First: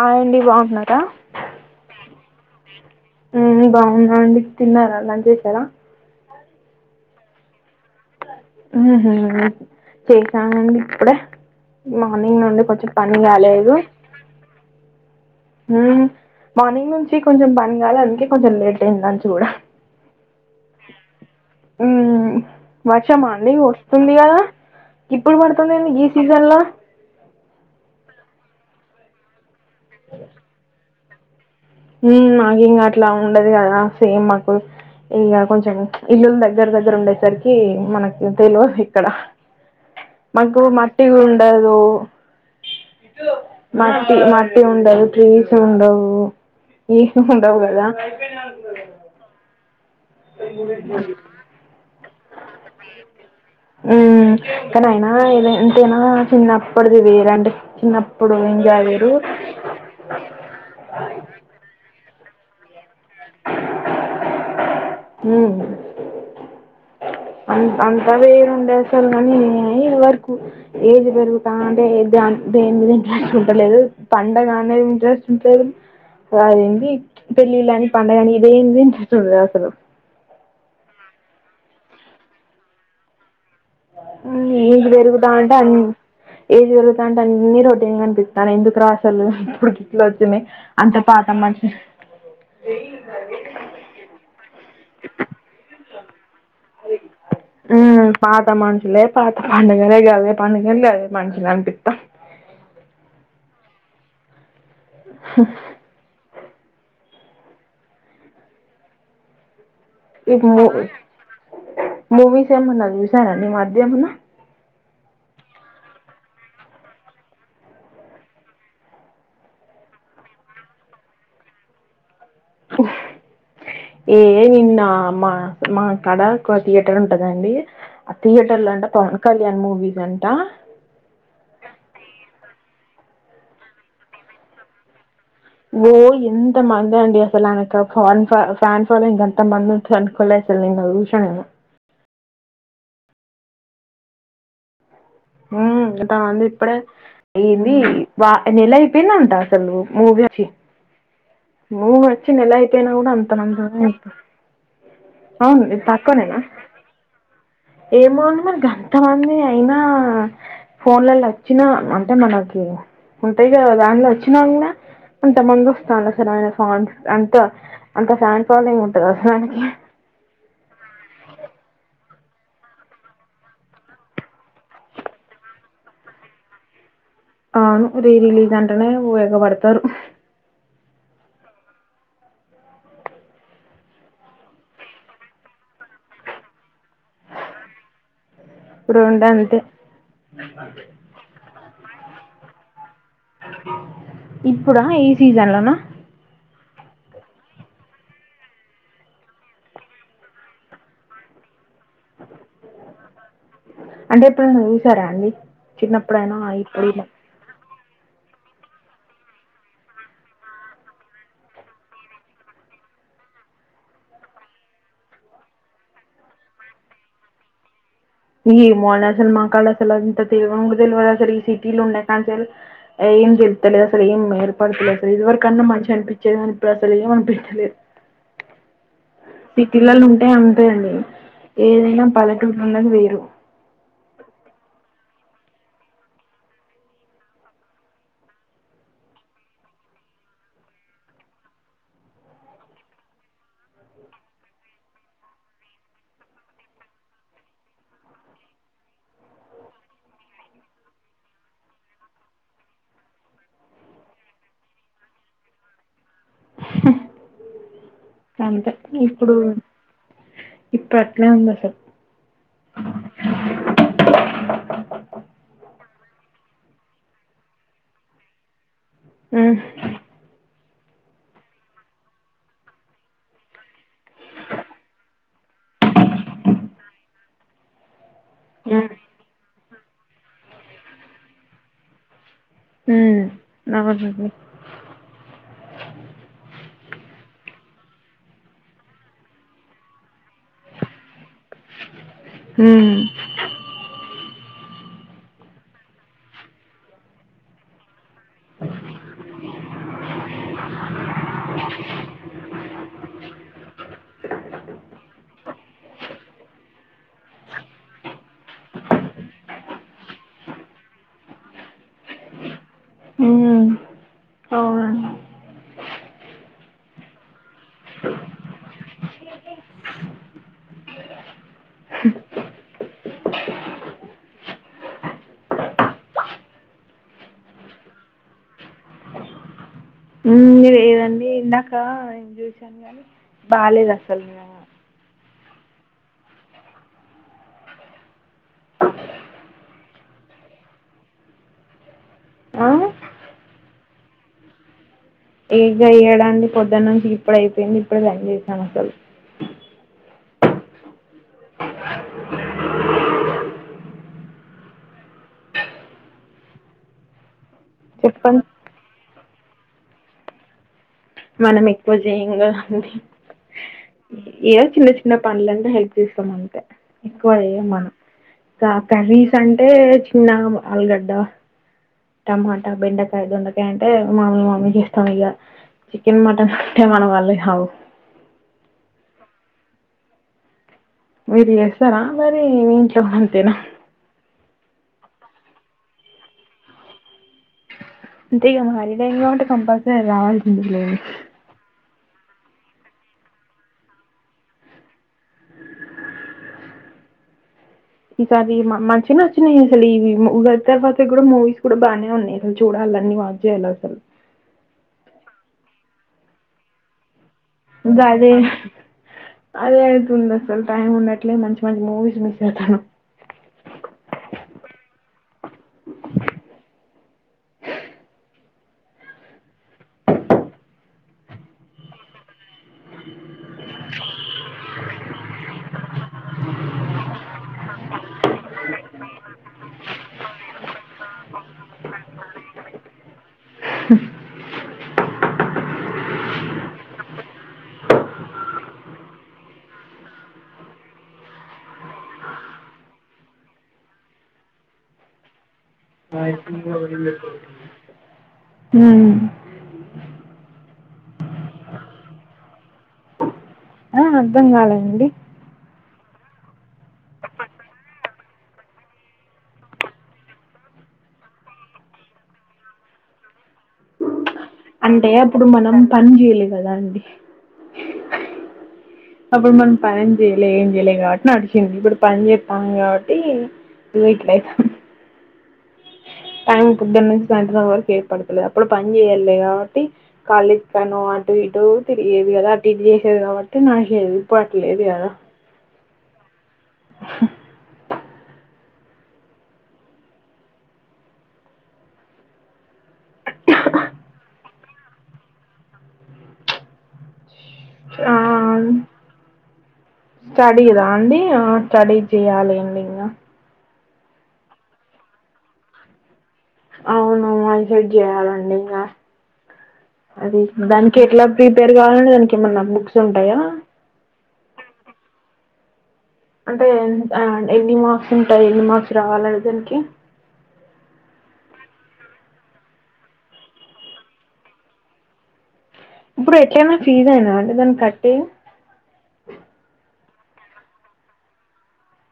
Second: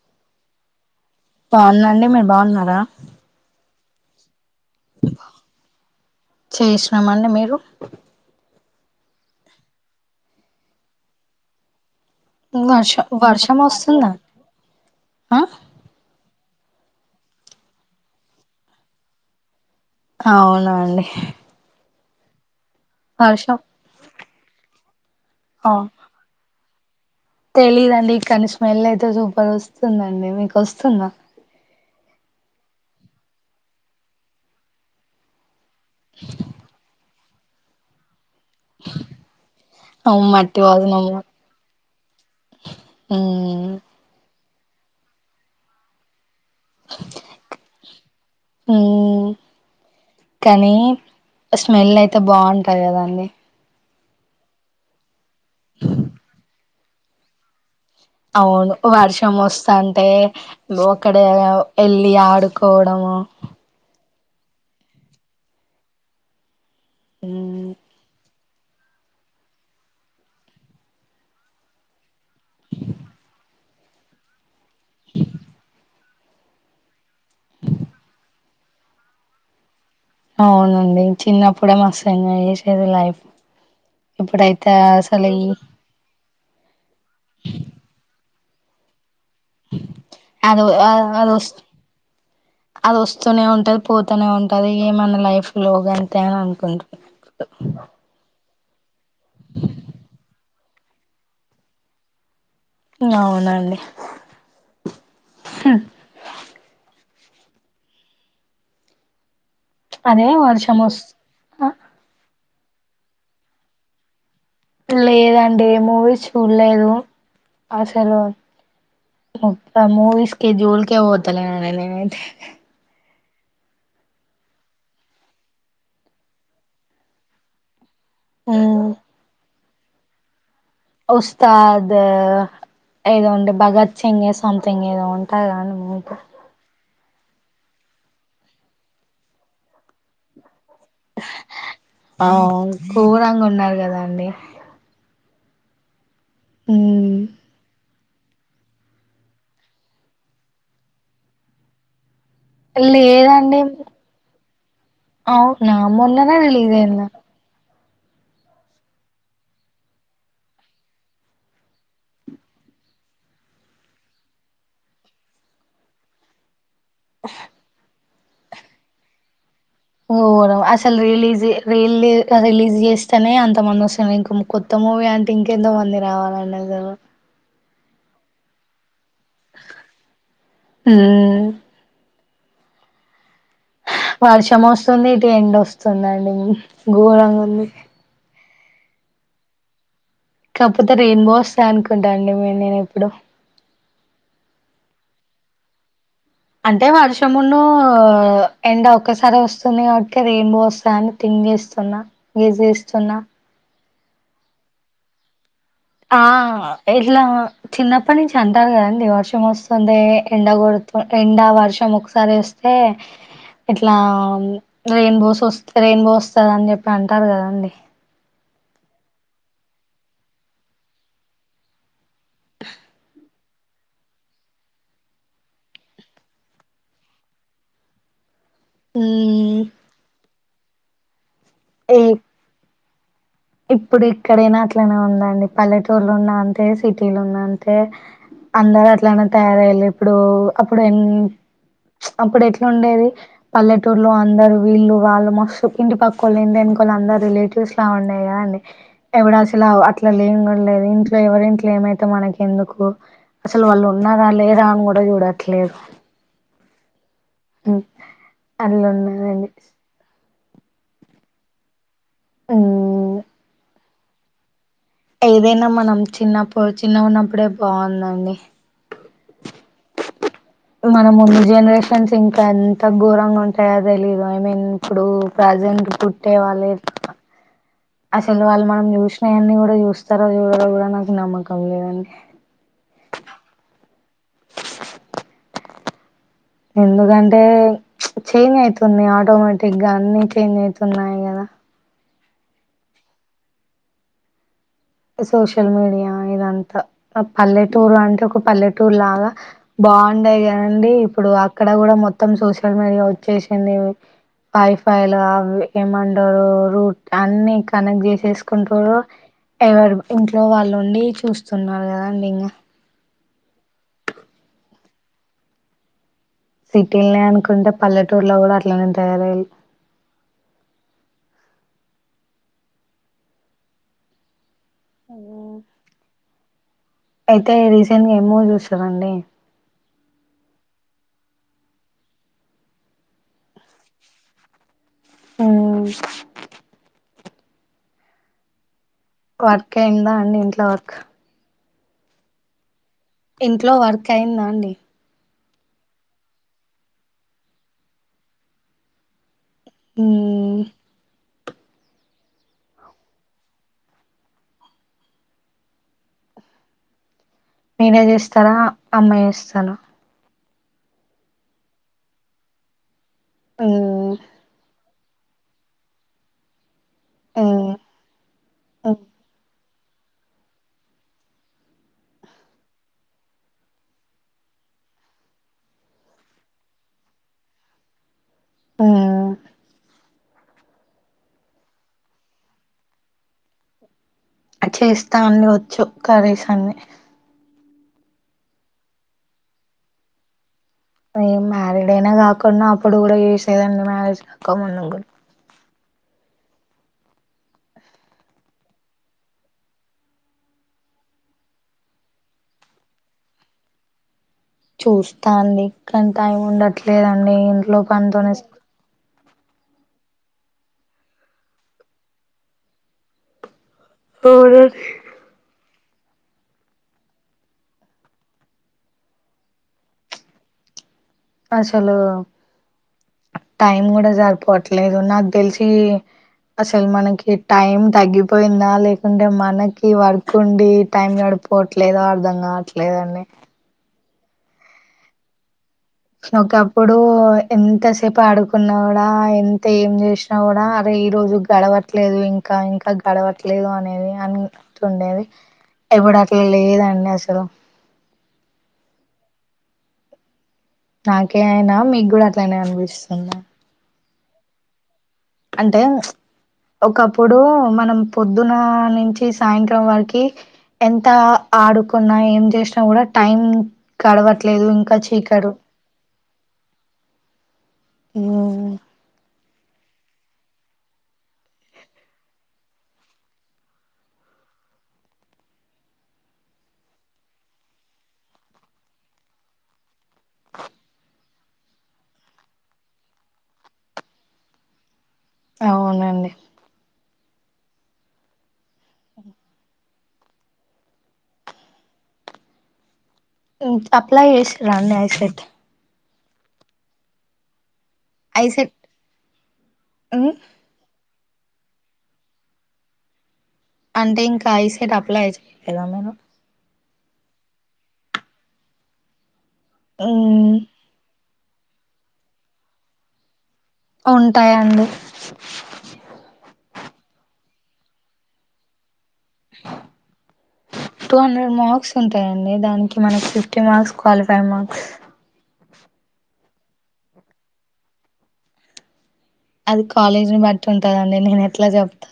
ఆయ్ అండి బాగున్నార బాగున్నాన్డి మీరు బాగున్నార ఉమ్ బాగున్నా అండి తిన్నార లంచ్ చేసారా చేసినాం అండి మీరు చేసాండి ఇప్పుడే మార్నింగ్ నుండి కొంచెం వర్షం పని వర్షం కాలేదు వస్తుందా ఆ మార్నింగ్ నుంచి కొంచెం పని కాల అందుకే కొంచెం లేట్ అయింది దంచి కూడా అవునా అండి ఉ వర్షం వస్తుంది కదా ఇప్పుడు ఆ పడుతుందండి ఈ సీజన్ లో తెలీదండి ఇ కానీ స్మెల్ అయితే సూపర్ వస్తుందండి మీకు వస్తుందా మాకు ఇంకా అట్లా ఉండదు కదా సేమ్ మాకు ఇక కొంచెం ఇల్లుల దగ్గర దగ్గర ఉండేసరికి మనకి తెలియ ఇక్కడ అవును, మ మట్టి వాసనము మటిగా ఉండదో ఉమ్ మటి మటిి ఉండదు ట్రీస్ ఉండవు ఏ ఉండవు కదా ఉమ్ కానీ స్మెల్ అయితే బాగుంటాది కదాండి ఉ కానీ అయినా ఏదంతేనా చిన్నప్పడుది వేరంటే అవును వర్షం వస్త అంటే అక్కడ వెళ్ళ అీ ఆడుకోవడము హ అంత అంతే ఉండేసలు కానీ వరకు ఏది పెరుగుత అంటే ఎనిమింట దు పంట కా ఇంట్రెస్ట్ ఉ అదేంటి పెళ్ళిళ్ళు కాని పండగని ఇదేందింటండ అసలు అవునండి చిన్నప్పుడే మస్తుంగా చేసేది లైఫ్ ఇప్పుడైతే ఏది పెరుగుతా అసలు ఈ అంటే అన్ని ఏది పెరుగుతా అంటే అన్నిీ రొటీన్ ఏం కనిపిస్తా తను ఎందుకు రాసలేదు ఇప్పుడుకి ఇట్లా వచ్చినందియి అది అంత పాత అది వస్ మని అది వస్తూనే ఉంటది పోతూనే ఉంటది ఏ మన లైఫ్ లోగాంట దేనా అనుకుంట పాత మనుషులే పాత పండుగ గ అదే పండుగ లే అదే మనుషులనిపిిత్త అవునండి అదే వర్షం వస్ మూవీస్ నాని మాధ్యమన్నా లేదండి ఏ మూవీ చూడలేదు అసలు మూవీస్ [unintelligible] ఏ నిన్న మా మాక్కడ ఒక థియేటర్ ఉంటదండి ఆ థియేటర్ లో అంట పవన్ కళ్యాణ్ మూవీస్ అంట ఉస్తస్తాద్ ఏద ఉంట భగత్ సింగ్ సథంగ్ ఏద ఉంట ఓ ఎంత మ డి సన్ ఫన్ ఫ అంతం అనుకులే సార్ ర్యూషన్ గరం ఉన్నారు కదాండి ఇప్పుడే అయ్యంది వా నెల అయిపోయినా ఉంటా అసలు మూవ వచ్చి మూవీ వచి మంత్ అయితేనా కూడా అంత నమ్ జ ఎంత అవు నా మొన్ననే వెలిదేన్నా ఏమోంది మరి ఎంతమంది అయినా ఫోన్లలో వచ్చినా అంటే మనకి ఉంతగా దాంట్లో వచ్చినాన అంత మంది వస్తాను అసలుైన ఫన్ అంత అంత ఫ్యాన్ ఫాలోయింగ్ ఉంటంది అసలునికి ఓ అసలు రిలీజ్ ర రిలీజ్ చేస్తేనే అంత మంది వస్తున్నారు ఇంక కొత్తం మూవీ అంటే ఇంకెంతో మంది రావాలనే అవును రీరిలీజంటనే ఉపయోగపడతారు హ వర్షం వస్తుంది ఇటు ఎండ్ వస్తుందండి ఘోరంగా ఉంది రొండంతే కాకపోతే రెయిన్ బో అస్త అనుకుంటా అండి నేను ఎప్పుడు ఇప్పుడా ఈ సీజన్ ల నా అంటే వర్షమున్ను ఎండ ఒక్కసారి వస్తుంది కాబట్టి రెయిన్బో వస్తదని థింక్ చేస్ వున్నా గజ్ జెస్తున్నా అంటే ఎప్పుడన్న చూసారా అండి ఆ చిన్నప్పుడైనా ఇప్పుడు ఇలా ఎట్లా చిన్నప్పటి నుంచి అంటారు కదండి వర్షం వస్తుంది ఎండ కొడుతు ఎండ వర్షం ఒకసారి వస్తే టే ఇట్లా రెయిన్ బోస్ వస్త రెయిన్ బో వస్తద అని చెప్పి అంటారు కదండి ఏమో అండీ అసలు మాకసలు అంత తెల్వన్ కూడా తెల్వద్ అసలు ఈ సిటీల ఉన్న కాంచీ అసలు ఏం జలుతలేదు అసలు ఏం ఏర్పడత లేదు అసలు ఇదివరకన్న మంచిగ అనిపించేది కానీ అసలు ఇపుడు ఏం అనిపిస్తలేదు మ్మ్ సిటిలల ఉంటే అంతే అండీ ఏ ఏదైనా పల్లెటూరు ఉన్నది వేరు ఇప్పుడు ఇక్కడైనా అట్లనే ఉందండి పల్లెటూరులో ఉన్నా అంతే సిటీలు ఉన్నా అంతే అందరు అట్లనే తయారయ్యాలి ఇప్పుడు అప్పుడు ఎం అప్పుడు ఎట్ల ఉండేది పల్లెటూరులో అందరు వీళ్ళు వాళ్ళు మస్తు ఇంటి పక్కొల్లు ఏందా గాలందరు రిలేటివ్స్లా ఉండే ఏం అండి ఎవడు అసలు అట్లా లేని కూడా లేదు ఇంట్లో ఎవరి ఇంట్లో ఏమైతే మనకి ఎందుకు అసలు వాళ్ళు ఉన్నారా లేదా అని కూడా చూడట్లేదు ఓ అంతే ఇప్పుడు ఇప్పట్లా ఏంద్ అసల్ మ్మ్ ఏదైనా మనం చిన్నప్పుడు చిన్న ఉన్నప్పుడే బాగుందండి ఊ మన ముందు జనరేషన్స్ ఇంకా ఎంత ఘోరంగా ఉంటాయో తెలీదు ఐ మీన్ ఇప్పుడు ప్ర ప్రజెట్ పుట్టే వాల్ లేర్ అసలు వాళ్ళు మనం చూసినయన్ని కూడా చూస్తారో చూడ కూడా నాకు నమ్మకం లేదండి ఊ నాకొద్ బుజ్జి ఎందుకంటే చేంజ్ అయితుంది ఆటోమేటిక్గా అన్ని చేంజ్ అయితున్నాయి కదా ఊ సోషల్ మీడియా ఇదంతా పల్లెటూరు అంటే ఒక పల్లెటూర్ లాగా బాగుండదు కదండి ఇప్పుడు అక్కడ కూడా మొత్తం సోషల్ మీడియా వచ్చేసిడి వైఫై లు అవి ఏమంటారు రూట్ అన్ని కనెక్ట్ చేసేసుకుంటురు ఎవరు ఇంట్లో వాళ్ళుండి చూస్తున్నారు కదండి ఇంకా మ్మ్. అవునండి సిటీలనే అనుకుంటే పల్లెటూరులో కూడా అట్లనేే వుంటయ్ రయ్ ఊ అయితే రీసెంట్ గా ఏం మూవీ ఏమో చూస్తారండి నేన్ చూసాను గాని బాలేదు అసలు నిజం గా ఊ వర్క్ అయిందా అండి ఇంట్లో వర్క్ ఆ? ఇంట్లో వర్క్ అయిందా అండి ఇగ్గ ఏడ అండీ పొద్దున్న నుంచి ఇప్పుడ అయిపోయింది ఇప్పుడు పని చేశాం అసలు ఊ నేనే చెప్పండి చేస్తారా అమ్మా చేస్తారా మనం ఎక్కువ జయంగదండి మ్మ్ ఏదో చిన్న చిన్న న్న పనులంటే హెల్ప్ చేస్తాం అంతే ఎక్కువ జేయం మ్మ్ మనం గా మ్మ్ కర్రీస్ అంటే ఏ చిన్నాం ఆల్గడ్డ టమాటా బెండకాయ దొండకాయ అంటే మా మామీకి ఇష్టం ఇగ చికెన్ మటన్ అంటే మన వాళ్ళ గావు ఆ మీరు చేస్తారా మరి మీ ఇంట్లో అంతేనా చేస్తా అండి వచ్చు కర్రీస్ అన్ని అంతే ఇక హార్రీ టైంలో ఉంటే కంపల్సరీ రావాల్సింది లే నేనా కాకుండా అప్పుడు కూడా చేసేదాండి మ్యారేజ్ కాక ముందు ఈసారి మంచిగనే వచ్చినాయి అసలు ఈవి ము ఉగాది తర్వాత కూడా మూవీస్ కూడా బానే ఉన్నాయి అసలు చూడాలి లన్ని వాచ్ జేయలసలు చూస్తా అండి కానీ టైం ఉండట్లేదండి ఇంట్లో ఇంకా అదే పనితోనే స అదే అయితుంది అసలు టైం ఉండట్లే మంచి మంచి మూవీస్ మిస్ అయితున్నం అవునండి అసలు టైం కూడా సరిపోవట్లేదు నాకు తెలిసి అసలు మనకి టైం తగ్గిపోయిందా లేకుంటే మనకి వర్క్ ఉండి టైం గడు పోవట్లేదు అర్ధం కావట్లేదండి ఒక అప్పుడు ఎంతసేపు ఆడుకున్నాడా ఎంత ఏం జేష్ణ కూడా అర ఈ రోజు గడవట్లేదు ఇంకా ఇంకా గడవట్లేదు అనేది అన్నట్టు ఉండేది ఇప్పుడు అట్లా లేదండి అసలు ఉమ్. నాకే అయినా మీకు కూడా అట్లనే అనిపిస్తుందా ఆ అర్థం కాలేదండి అంటే ఒకప్పుడు మనం పొద్దున నుంచి సాయంత్రం వరకి ఎంత ఆడుకున్నా ఏం చేసినా కూడా టైం గడవట్లే అంటే అప్పుడు మనం పని చేయాలె కదా అండి ఉమ్, అప్పుడ్ మనం పన్ చేయలే ఏం చేయలే కాబట్టి నడిచంది ఇప్పుడు పని చేస్తాం కాబట్టి ఇదో ఇట్లయితాంది టైం పొద్దున్నుంచి సాయంత్రం వరకు ఏపడుతులేదు అప్పుడు పని చేయలే కాబట్టి కాలి పెనో ఇటు ఏటో తిరిగేది కదా అటు ఇటు చేసేది కాబట్టి నా హెల్ప్ ఆటలేదు గదా అవునండి అప్లై చేసిర్రా అండి ఐసెట్ ఐసెట్ ఉమ్, స్టడీదా అండి స్టడీ చెయ్యాలి అండి ఇంకా అంటే ఇంకా ఐసెట్ అప్లై చేయలేదా మీరు అవును అది సెట్ చేయాలండి ఇంకా అది మ్మ్ దానికి ఎట్లా ప్రిపేర్ కావాలంటే దానికి ఏమన్నా బుక్స్ ఉంటాయా ఉంటాయండి అంటే ఎన్ని మార్స్ ఉంటాయి ఎన్ని మార్ రావాలీగదా దానికి వస్తుంటాయండి దానికి మనకి ఫిఫ్టీ మార్క్స్ క్వాలిఫై మార్క్స్ ఇప్పుడు ఎట్లయినా ఫీజ్ అయినా అంటే దాన్ని కట్టి అది కాలేజీ ని బట్టి ఉంటదండి నేను ఎట్లా చెప్తా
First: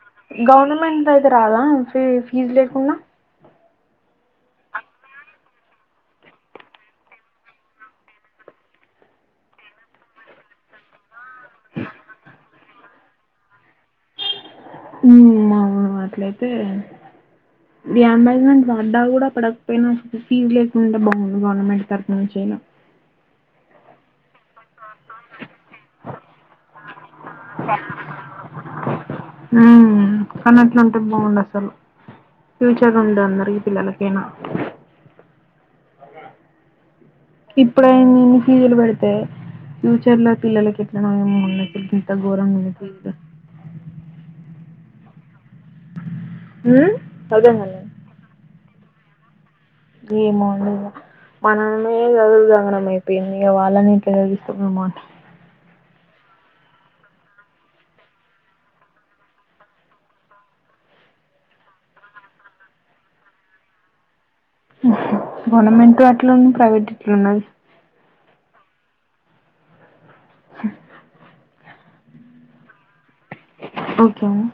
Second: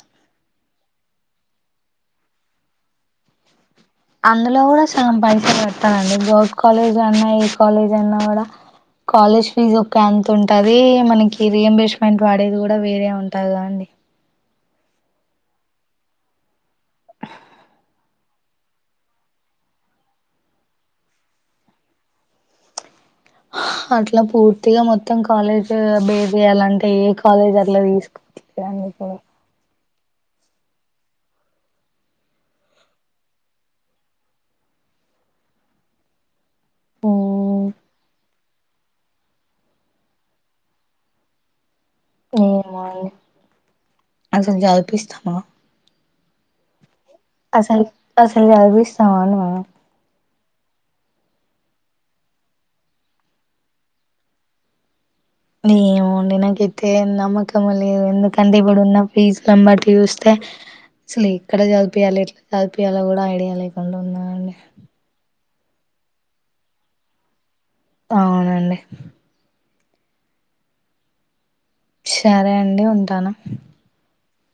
గవర్నమెంటదైతే రాదా ఫ ఫీజు లేకుండా అందులో కూడా సగం పైసలు కట్టాలండి గర్ల్స్ కాలేజ్ అన్నా ఈ కాలేజ్ అన్నా కూడా కాలేజ్ ఫీజ్ ఒక ఎంత ఉంటది మనకి రియంబర్స్మెంట్ వాడేది కూడా వేరే ఉంటాది కదండీ అ మ్మ్ అవును అట్లయితే రియాంబర్జమెంట్ వద్ద కూడా పడకపోయినా ఫీజ్ లేకుండా బాగుంది గవర్నమెంట్ తరఫు నుంచినా అ అట్లా పూర్తిగా మొత్తం కాలేజ్ బేస్ చేయాలంటే ఏ కాలేజ్ అట్లా తీసుకోవట్లే అన్నీ కూడ హ్మ్. కానీ అట్లుంటే బాగుండు అసలు ఫ్యూచర్ ఉండు అందరికి ఈ పిల్లలకేనా ఓ ఇప్పుడైమి ఫీజలు పెడతాయి ఫ్యూచర్ లో పిల్లలకి ఎట్లాన ఏమ ఉండచ్చ పెద్ద గోరం ఏమో అండి [unintelligible] [unintelligible] అ అసలు అసలు [unintelligible] ఏమోండి ఇగ మనమే [unintelligible] ఏమో నాకైతే నమ్మకం లే ఎందుకంటే ఇప్పుడున్న ఫీజ్లం బట్టి చూస్తే అసలు ఎక్కడ చదుపియాలి ఎట్లా చదుపియాాలలో కూడా ఐడియా లేకుండా ఉన్నాండి గవర్నమెంట్ అట్లున్న ప్రైవేట్ ఇట్లున్నది అవునండి సరే అండి ఉంటాను ఓకే అండి.